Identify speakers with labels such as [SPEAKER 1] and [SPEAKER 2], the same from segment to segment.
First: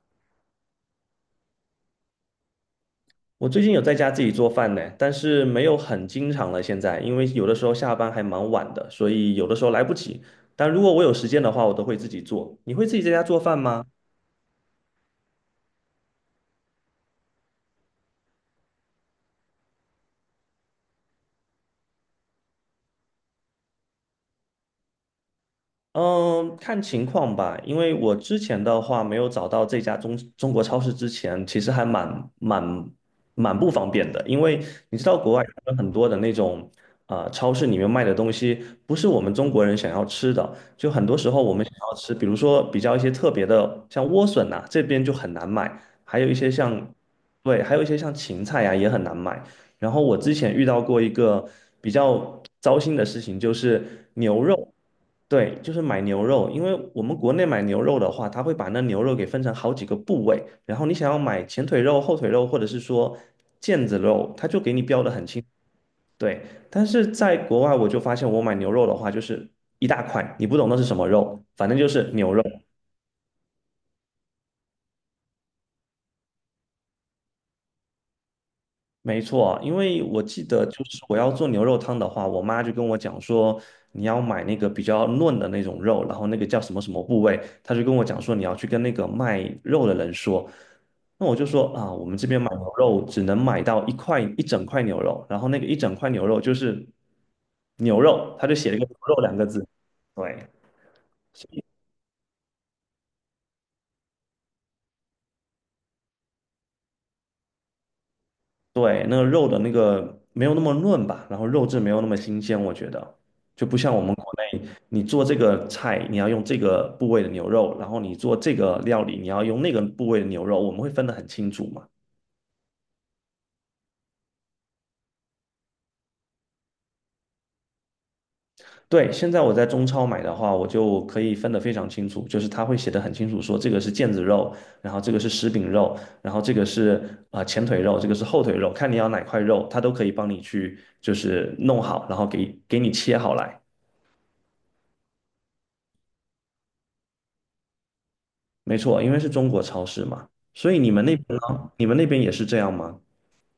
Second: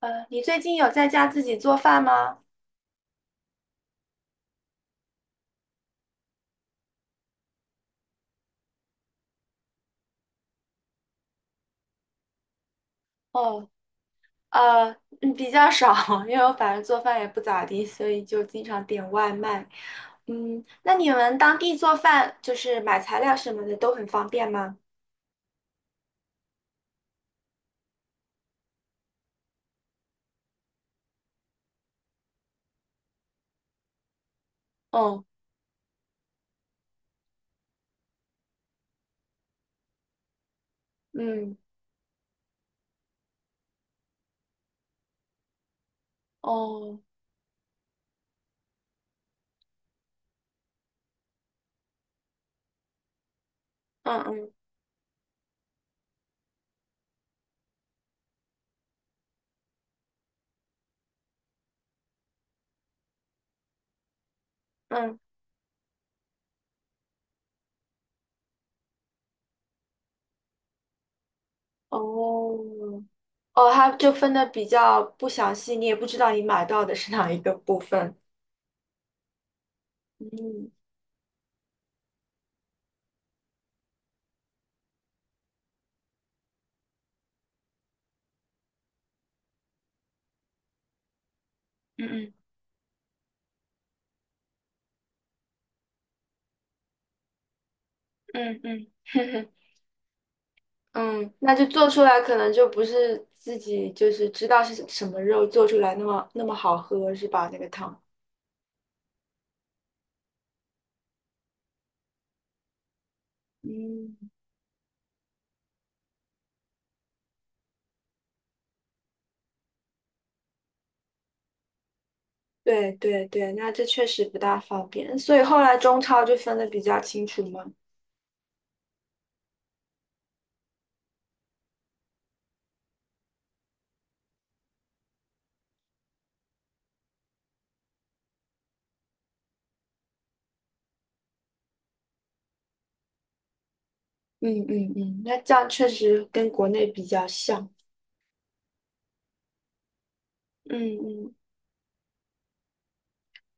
[SPEAKER 1] 你最近有在家自己做饭吗？
[SPEAKER 2] 我最近有在家自己做饭呢，但是没有很经常了。现在，因为有的时候下班还蛮晚的，所以有的时候来不及。但如果我有时间的话，我都会自己做。你会自己在家做饭
[SPEAKER 1] 哦。
[SPEAKER 2] 吗？
[SPEAKER 1] 呃，比较少，因为我反正做饭也不咋地，所以就经常点外卖。那你们当地做饭就是买材料什么的都很方便吗？
[SPEAKER 2] 嗯，看情况吧，因为我之前的话没有找到这家中国超市之前，其实还蛮不方便的，因为你知道
[SPEAKER 1] 哦。
[SPEAKER 2] 国外有很多的那种超市里面卖的东西不是我们中国人想要吃的，就很多时候我
[SPEAKER 1] 嗯。
[SPEAKER 2] 们想要吃，比如说比较一些特别的，像莴笋呐、这边就很难买，还有一些像
[SPEAKER 1] 哦。
[SPEAKER 2] 对，还有一些像芹菜呀、也很难买。然后我之前遇到过一个比较糟心的事情，就是
[SPEAKER 1] 嗯
[SPEAKER 2] 牛
[SPEAKER 1] 嗯
[SPEAKER 2] 肉。对，就是买牛肉，因为我们国内买牛肉的话，它会把那牛肉给分成好几个部位，然后你想要买前腿肉、后腿肉，或者是说腱子肉，它就给你标的
[SPEAKER 1] 嗯。
[SPEAKER 2] 很清。对，但是在国外我就发现，我买牛肉的话，就是一大块，你不懂那是什么肉，反正就是牛肉。
[SPEAKER 1] 哦。哦，它就分的比较不详细，你也不知道你买到的是哪一个部分。
[SPEAKER 2] 没错，因为我记得
[SPEAKER 1] 嗯
[SPEAKER 2] 就是我要做牛肉汤的话，我妈就跟我讲说，你要买那个比较嫩的那种肉，然后那个叫什么什么部位，她就跟我讲说你要去跟那个卖肉的人说。那我就说啊，我们这
[SPEAKER 1] 嗯
[SPEAKER 2] 边买牛肉只能买到一整块牛肉，然后那个一整块牛肉就是牛肉，他就
[SPEAKER 1] 嗯
[SPEAKER 2] 写了一个
[SPEAKER 1] 嗯
[SPEAKER 2] 牛肉两个
[SPEAKER 1] 嗯。
[SPEAKER 2] 字，对，
[SPEAKER 1] 嗯，那就做出来可能就不是自己就是知道是什么肉做出来那么那么好喝是吧？那个汤。
[SPEAKER 2] 对，那个肉的那个没有那么嫩吧，然后肉质没有那么新鲜，我觉得就不像我们
[SPEAKER 1] 嗯，
[SPEAKER 2] 国内，你做这个菜你要用这个部位的牛肉，然后你做这个料理你要用那个部位的牛肉，我们会分得很清楚嘛。
[SPEAKER 1] 对对对，那这确实不大方便，所以后来中超就分的比较清楚嘛。
[SPEAKER 2] 对，现在我在中超买的话，我就可以分得非常清楚，就是它会写得很清楚，说这个是腱子肉，然后这个是食饼肉，然后这个是前腿肉，这个是后腿肉，看你要哪块肉，它都可以帮你去就是弄好，然后给你切好来。
[SPEAKER 1] 嗯，那这样确实跟国内比较像。
[SPEAKER 2] 没错，因为是中国超市嘛，所以你
[SPEAKER 1] 嗯
[SPEAKER 2] 们那
[SPEAKER 1] 嗯。
[SPEAKER 2] 边呢？你们那边也是这样吗？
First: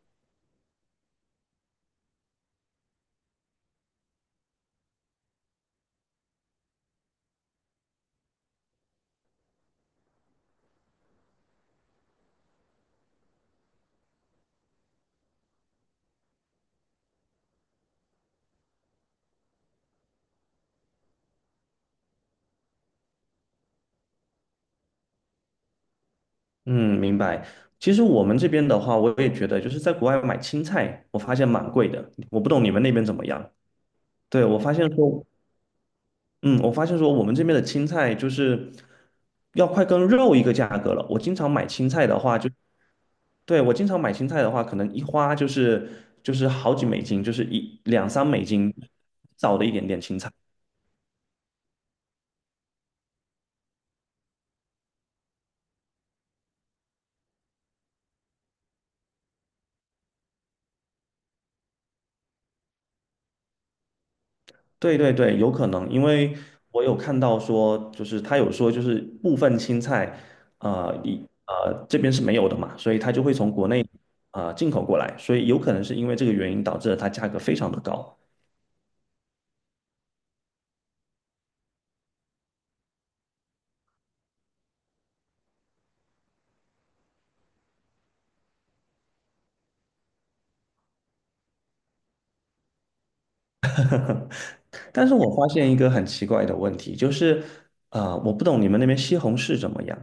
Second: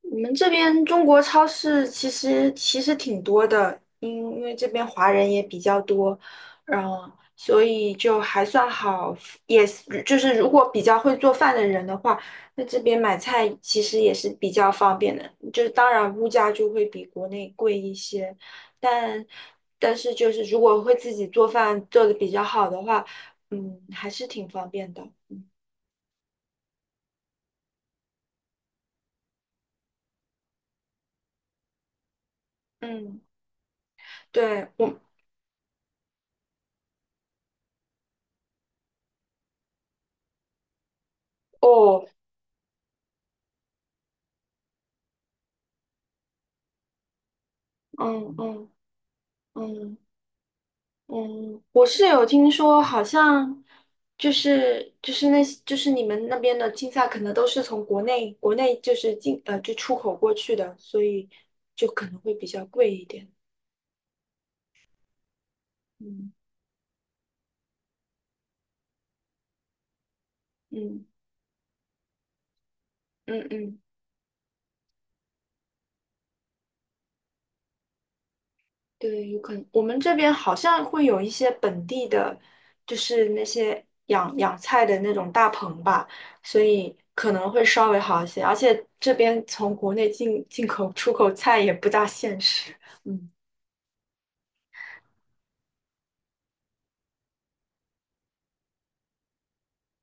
[SPEAKER 1] 我们这边中国超市其实挺多的，因为这边华人也比较多，然后所以就还算好，也是就是如果比较会做饭的人的话，那这边买菜其实也是比较方便的，就是当然物价就会比国内贵一些，但但是就是如果会自己做饭做的比较好的话，还是挺方便的。嗯。
[SPEAKER 2] 嗯，明白。其实我们这边的话，我也觉得就是在国外买青菜，我发现蛮贵的。我不懂你们那边怎
[SPEAKER 1] 嗯
[SPEAKER 2] 么样？对，我
[SPEAKER 1] 对
[SPEAKER 2] 发现
[SPEAKER 1] 我
[SPEAKER 2] 说，嗯，我发现说我们这边的青菜就是要快跟肉一个价格了。我经常买青
[SPEAKER 1] 哦。
[SPEAKER 2] 菜的话就，对，我经常买青菜的话，可能一花就是好几美金，就是一两三
[SPEAKER 1] 嗯
[SPEAKER 2] 美
[SPEAKER 1] 嗯。
[SPEAKER 2] 金，少的一点
[SPEAKER 1] 嗯
[SPEAKER 2] 点青菜。
[SPEAKER 1] 嗯，我是有听说，好像就是那些就是你们那边的青菜，可能都是从国内就是进就出口过去的，所以就可能会比较贵一点。
[SPEAKER 2] 对对对，有可能，因
[SPEAKER 1] 嗯
[SPEAKER 2] 为我有看到说，就是他有说，就是部分青菜，呃，
[SPEAKER 1] 嗯
[SPEAKER 2] 一这边是没有的嘛，所以他就会
[SPEAKER 1] 嗯
[SPEAKER 2] 从国
[SPEAKER 1] 嗯。
[SPEAKER 2] 内进口过来，所以有可能是因为这个原因导致了它价格非常的高。
[SPEAKER 1] 对，有可能我们这边好像会有一些本地的，就是那些养菜的那种大棚吧，所以可能会稍微好一些。而且这边从国内进口出口菜也不大现实。嗯。
[SPEAKER 2] 但是我发现一个很奇怪的问题，就是我不懂你们那边西红柿怎么样？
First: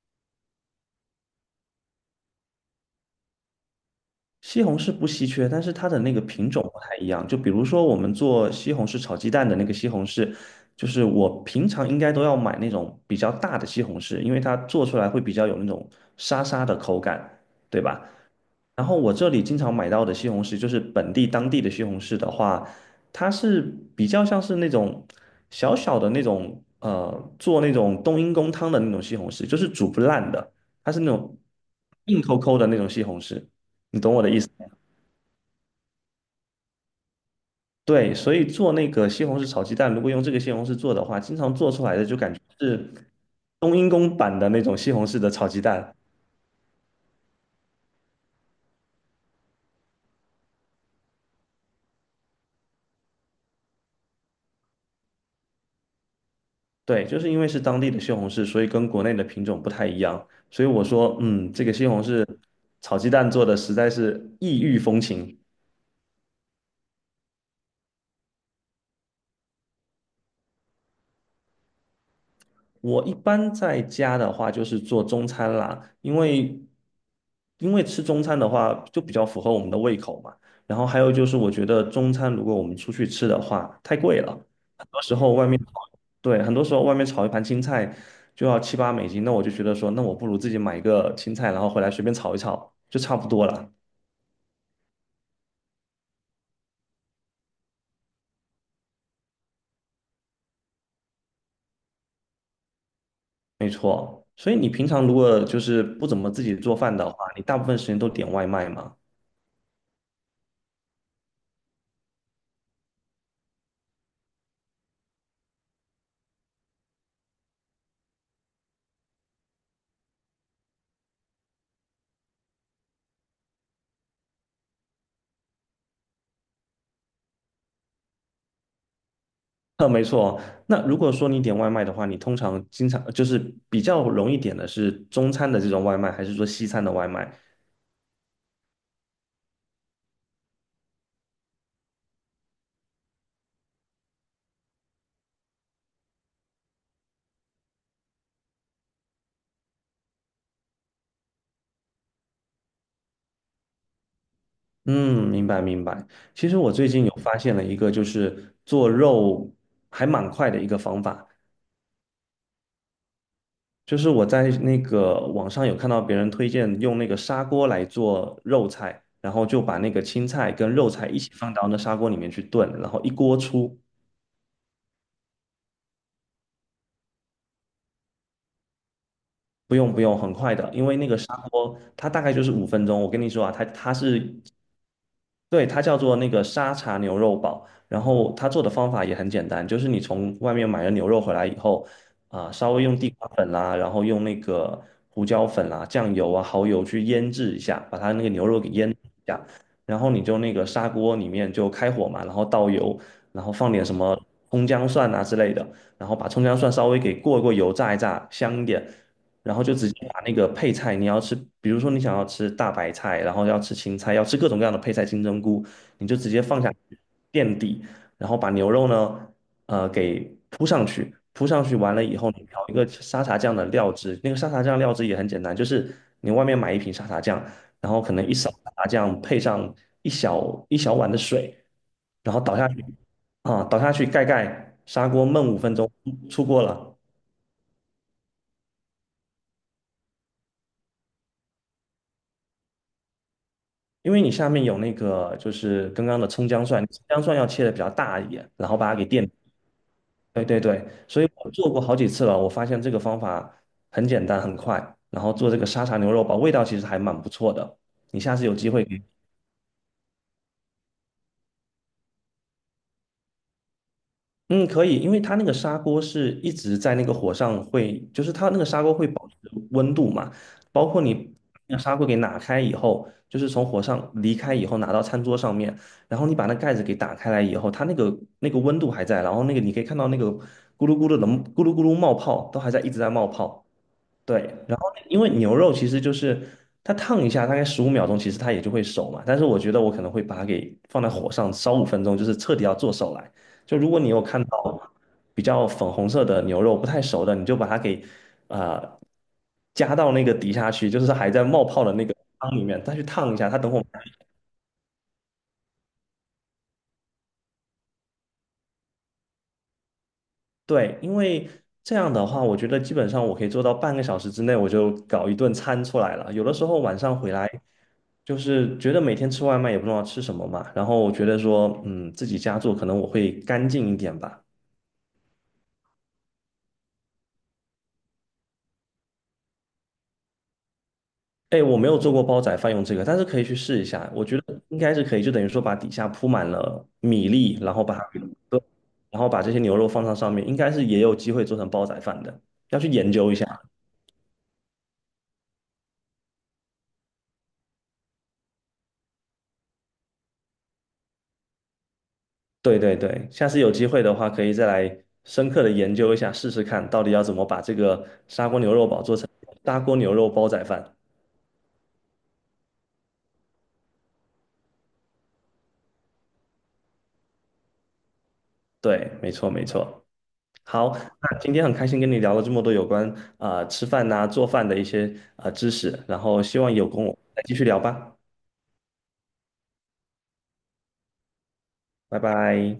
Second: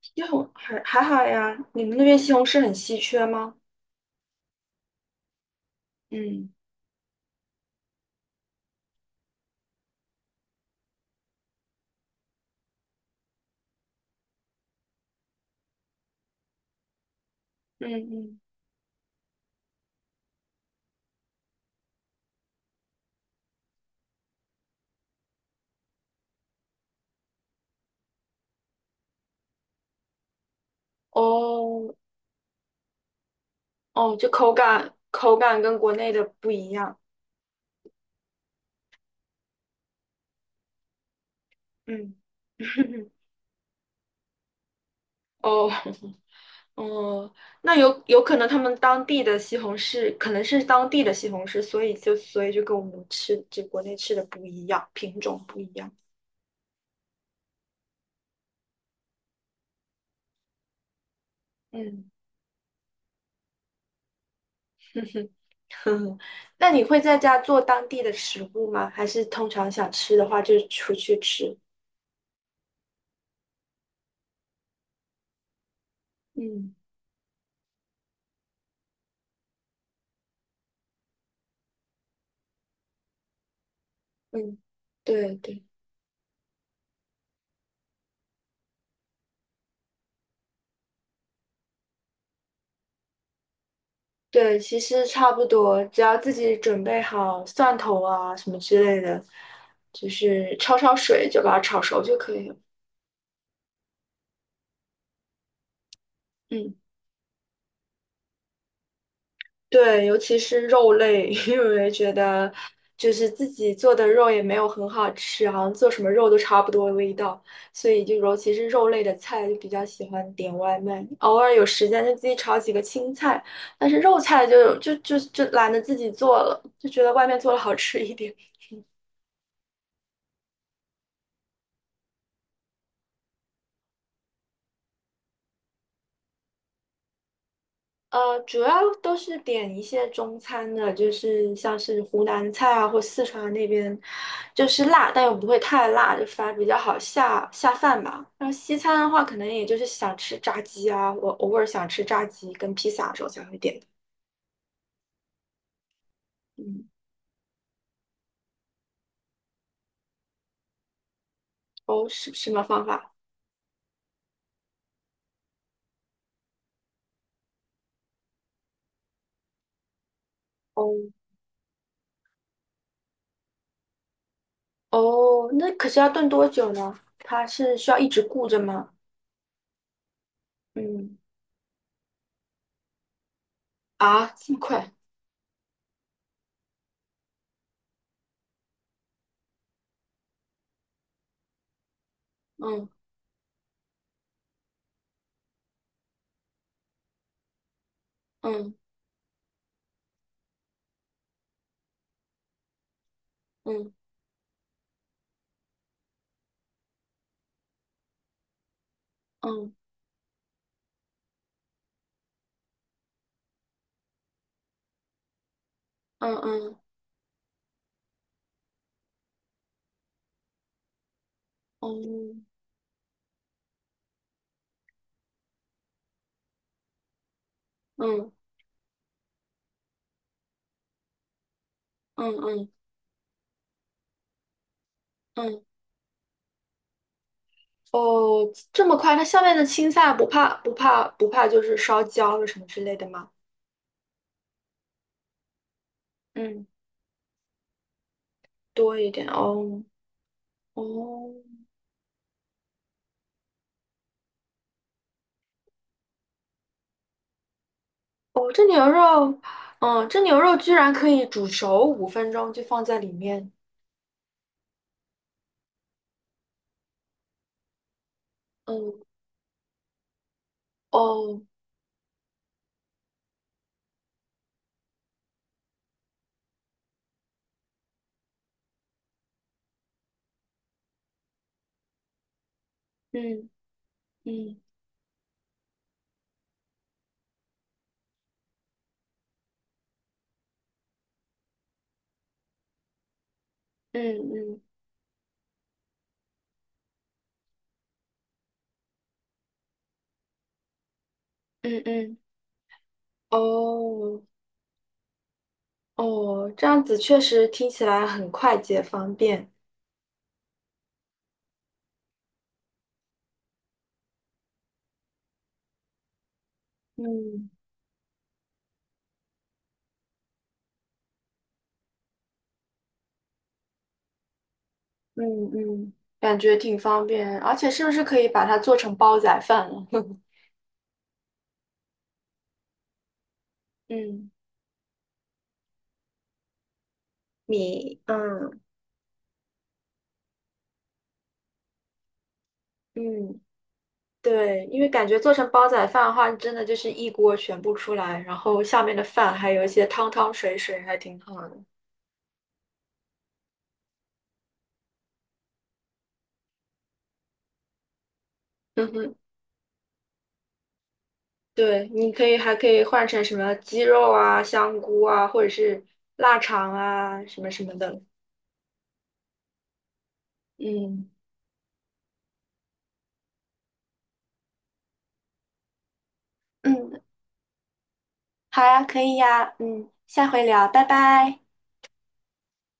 [SPEAKER 1] 西红还还好呀，你们那边西红柿很稀缺吗？
[SPEAKER 2] 西红柿不稀缺，但是它的那个品
[SPEAKER 1] 嗯
[SPEAKER 2] 种不太一样。就比如说我们做西红柿炒鸡蛋的那个西红柿，就是我平常应该都要买那种比较大的西红柿，因为它做出来会比较有那种沙沙的口感，对
[SPEAKER 1] 嗯
[SPEAKER 2] 吧？
[SPEAKER 1] 嗯。
[SPEAKER 2] 然后我这里经常买到的西红柿，就是本地当地的西红柿的话，它是比较像是那种小小的那种做那种冬阴功汤的那种西红柿，就是煮不烂的，它是那种
[SPEAKER 1] 哦
[SPEAKER 2] 硬抠抠的那种西红柿，你懂
[SPEAKER 1] 哦，
[SPEAKER 2] 我
[SPEAKER 1] 就
[SPEAKER 2] 的意思
[SPEAKER 1] 口
[SPEAKER 2] 吗？
[SPEAKER 1] 感口感跟国内的不一样。
[SPEAKER 2] 对，所以做那个西红柿炒鸡蛋，如果用这个西红柿做的话，经常做出来的
[SPEAKER 1] 嗯。
[SPEAKER 2] 就感觉是 冬阴功版的那种西红柿的炒鸡
[SPEAKER 1] 哦
[SPEAKER 2] 蛋。
[SPEAKER 1] 哦，那有可能他们当地的西红柿可能是当地的西红柿，所以就跟我们吃就国内吃的不一样，品种不一样。
[SPEAKER 2] 对，就是因为是当地的西红柿，所以跟国内的品种不太一样。所以我说，嗯，这个西红
[SPEAKER 1] 嗯，
[SPEAKER 2] 柿炒鸡蛋做的实在是异域风情。
[SPEAKER 1] 嗯，那你会在家做当地的食物吗？还是通常想吃的话就出去吃？
[SPEAKER 2] 我一般在家的话，就是做中餐啦，因为
[SPEAKER 1] 嗯。
[SPEAKER 2] 因为吃中餐的话，就比较符合我们的胃口嘛。然后还有就是，我觉得中餐如果我们出去吃的话，太贵了，
[SPEAKER 1] 嗯。
[SPEAKER 2] 很多时候
[SPEAKER 1] 对
[SPEAKER 2] 外面，
[SPEAKER 1] 对。
[SPEAKER 2] 对，很多时候外面炒一盘青菜就要7、8美金，那我就觉得说，那我不如自己买一个青菜，然后回来随便炒一炒，就差不多了。
[SPEAKER 1] 对，其实差不多，只要自己准备好蒜头啊什么之类的，就是焯焯水就把它炒熟就可以了。
[SPEAKER 2] 没错，所以你平常如果就是不怎么自己
[SPEAKER 1] 嗯，
[SPEAKER 2] 做饭的话，你大部分时间都点外卖嘛？
[SPEAKER 1] 对，尤其是肉类，因为觉得就是自己做的肉也没有很好吃，好像做什么肉都差不多的味道，所以就尤其是肉类的菜就比较喜欢点外卖，偶尔有时间就自己炒几个青菜，但是肉菜就懒得自己做了，就觉得外面做的好吃一点。
[SPEAKER 2] 没错哦。那如果说你点外卖的话，你通常经常就是比较容易点的是中餐的这种外卖，还是说西餐的外卖？
[SPEAKER 1] 主要都是点一些中餐的，就是像是湖南菜啊，或四川那边，就是辣，但又不会太辣，就反而比较好下饭吧。然后西餐的话，可能也就是想吃炸鸡啊，我偶尔想吃炸鸡跟披萨的时候才会点的。
[SPEAKER 2] 嗯，明白明白。其实我最
[SPEAKER 1] 嗯。
[SPEAKER 2] 近有发现了一个，就是做肉还蛮快的一个方法，
[SPEAKER 1] 哦，是什么方法？
[SPEAKER 2] 就是我在那个网上有看到别人推荐用那个砂锅来做肉菜，然后就把那个青菜跟
[SPEAKER 1] 哦
[SPEAKER 2] 肉菜一起放到那砂锅里面去炖，然后一锅出。
[SPEAKER 1] 哦，那可是要炖多久呢？它是需要一直顾着吗？
[SPEAKER 2] 不用不用，很快的，因为那个
[SPEAKER 1] 嗯。
[SPEAKER 2] 砂锅它大概就是五分钟。我跟你说啊，它
[SPEAKER 1] 啊，
[SPEAKER 2] 是
[SPEAKER 1] 这么快？
[SPEAKER 2] 对，它叫做那个沙茶牛肉堡，然后它做的方法也很简单，就是你从外面买了牛肉回来以后，稍微
[SPEAKER 1] 嗯
[SPEAKER 2] 用地瓜粉啦，然后用那个胡椒粉啦、酱油啊、蚝油去腌制一下，把它那个牛肉给
[SPEAKER 1] 嗯
[SPEAKER 2] 腌制一下，然后你就那个砂锅里面就开火嘛，然后倒油，然后放点
[SPEAKER 1] 嗯
[SPEAKER 2] 什么葱姜蒜啊之类的，然后把葱姜蒜稍微给过一过油炸一炸，香一点，然后
[SPEAKER 1] 嗯
[SPEAKER 2] 就直接把那个配菜，你要吃，比如说你想要吃大白菜，然后要吃青菜，要吃各种各样的配菜，金针菇，你就直
[SPEAKER 1] 嗯
[SPEAKER 2] 接放下
[SPEAKER 1] 嗯
[SPEAKER 2] 去垫底，然后把牛肉呢，给铺上去，铺上去完了以后，你
[SPEAKER 1] 嗯
[SPEAKER 2] 调一个沙茶酱的料汁，那个沙茶酱料汁也很简单，就是你外面买一瓶沙茶酱，然后可能
[SPEAKER 1] 嗯
[SPEAKER 2] 一勺沙茶酱配上一小碗的水，
[SPEAKER 1] 嗯
[SPEAKER 2] 然后倒下
[SPEAKER 1] 嗯
[SPEAKER 2] 去，倒下去盖盖，砂锅焖五
[SPEAKER 1] 嗯。
[SPEAKER 2] 分钟，出锅了。
[SPEAKER 1] 哦，这么快？它下面的青菜不怕，就是烧焦了什么之类的吗？
[SPEAKER 2] 因为你下面有那个就是刚刚的葱姜
[SPEAKER 1] 嗯，
[SPEAKER 2] 蒜，葱姜蒜要切的比较大一点，然后把它
[SPEAKER 1] 多
[SPEAKER 2] 给
[SPEAKER 1] 一点
[SPEAKER 2] 垫。
[SPEAKER 1] 哦。
[SPEAKER 2] 对对
[SPEAKER 1] 哦
[SPEAKER 2] 对，所以我做过好几次了，我发现这个方法很简单很快，然后做这个沙茶牛肉煲，味道其实还蛮不错的。你下次
[SPEAKER 1] 哦。
[SPEAKER 2] 有机会可以
[SPEAKER 1] 这牛肉居然可以煮熟5分钟就放在里面。
[SPEAKER 2] 嗯，可以，因为它那个砂锅是一直在那个火上会，就是它那个砂锅
[SPEAKER 1] 嗯
[SPEAKER 2] 会保持温度嘛，包括你
[SPEAKER 1] 哦
[SPEAKER 2] 那个砂锅给拿开以后，就是从火上离开以后拿到餐桌上面，然后你把那盖子给打开来以后，它那个温度还在，然后那个你可以看到那个咕噜咕噜的咕噜咕噜冒泡都还在一直在冒
[SPEAKER 1] 嗯
[SPEAKER 2] 泡。对，
[SPEAKER 1] 嗯
[SPEAKER 2] 然后因为牛肉其实就是它烫一下，大概15秒钟，其实它也就会熟嘛。但是我觉得我可能会把它给放在火上烧五分钟，就是彻底要做熟来。就如果你有
[SPEAKER 1] 嗯
[SPEAKER 2] 看
[SPEAKER 1] 嗯
[SPEAKER 2] 到比较粉红色的牛肉不太熟的，你就把它给呃加到那个底下去，就是还在冒
[SPEAKER 1] 嗯
[SPEAKER 2] 泡的那个
[SPEAKER 1] 嗯。
[SPEAKER 2] 汤里面，再去烫一下。它等会儿
[SPEAKER 1] 哦哦，这样子确实听起来很快捷方便。
[SPEAKER 2] 对，因为这样的话，我觉得基本上我可以做到半个小时之内我就搞一顿餐出来了。有的时候晚上回
[SPEAKER 1] 嗯
[SPEAKER 2] 来。就是觉得每天吃外卖也不知道吃什么嘛，然后我觉得说，嗯，自己家做可能我会干净一点吧。
[SPEAKER 1] 嗯嗯，感觉挺方便，而且是不是可以把它做成煲仔饭了？
[SPEAKER 2] 哎，我没有做过煲仔饭用这个，但是可以去试一 下，我
[SPEAKER 1] 嗯
[SPEAKER 2] 觉得应该是可以，就等于说把底下铺满了米粒，然后把
[SPEAKER 1] 米。
[SPEAKER 2] 它给
[SPEAKER 1] 嗯
[SPEAKER 2] 炖然后把这些牛肉放到上面，应该是也有机会做成煲仔饭的，要去研究一
[SPEAKER 1] 嗯。
[SPEAKER 2] 下。
[SPEAKER 1] 对，因为感觉做成煲仔饭的话，真的就是一锅全部出来，然后下面的饭还有一些汤汤水水，还挺好的。
[SPEAKER 2] 对对对，下次有机会的话，可以再来深刻的研究一下，试试看到底要怎么把这个砂锅牛
[SPEAKER 1] 嗯
[SPEAKER 2] 肉煲
[SPEAKER 1] 哼。
[SPEAKER 2] 做成砂锅牛肉煲仔饭。
[SPEAKER 1] 对，你可以还可以换成什么鸡肉啊、香菇啊，或者是腊肠啊，什么什么的。
[SPEAKER 2] 对，没错没错。好，
[SPEAKER 1] 嗯
[SPEAKER 2] 那今天很开心跟你聊了这么多有关吃饭呐、做饭的一些知识，然后希望有
[SPEAKER 1] 嗯，
[SPEAKER 2] 空我们再继续聊吧，
[SPEAKER 1] 好呀，可以呀，下回聊，拜拜。
[SPEAKER 2] 拜拜。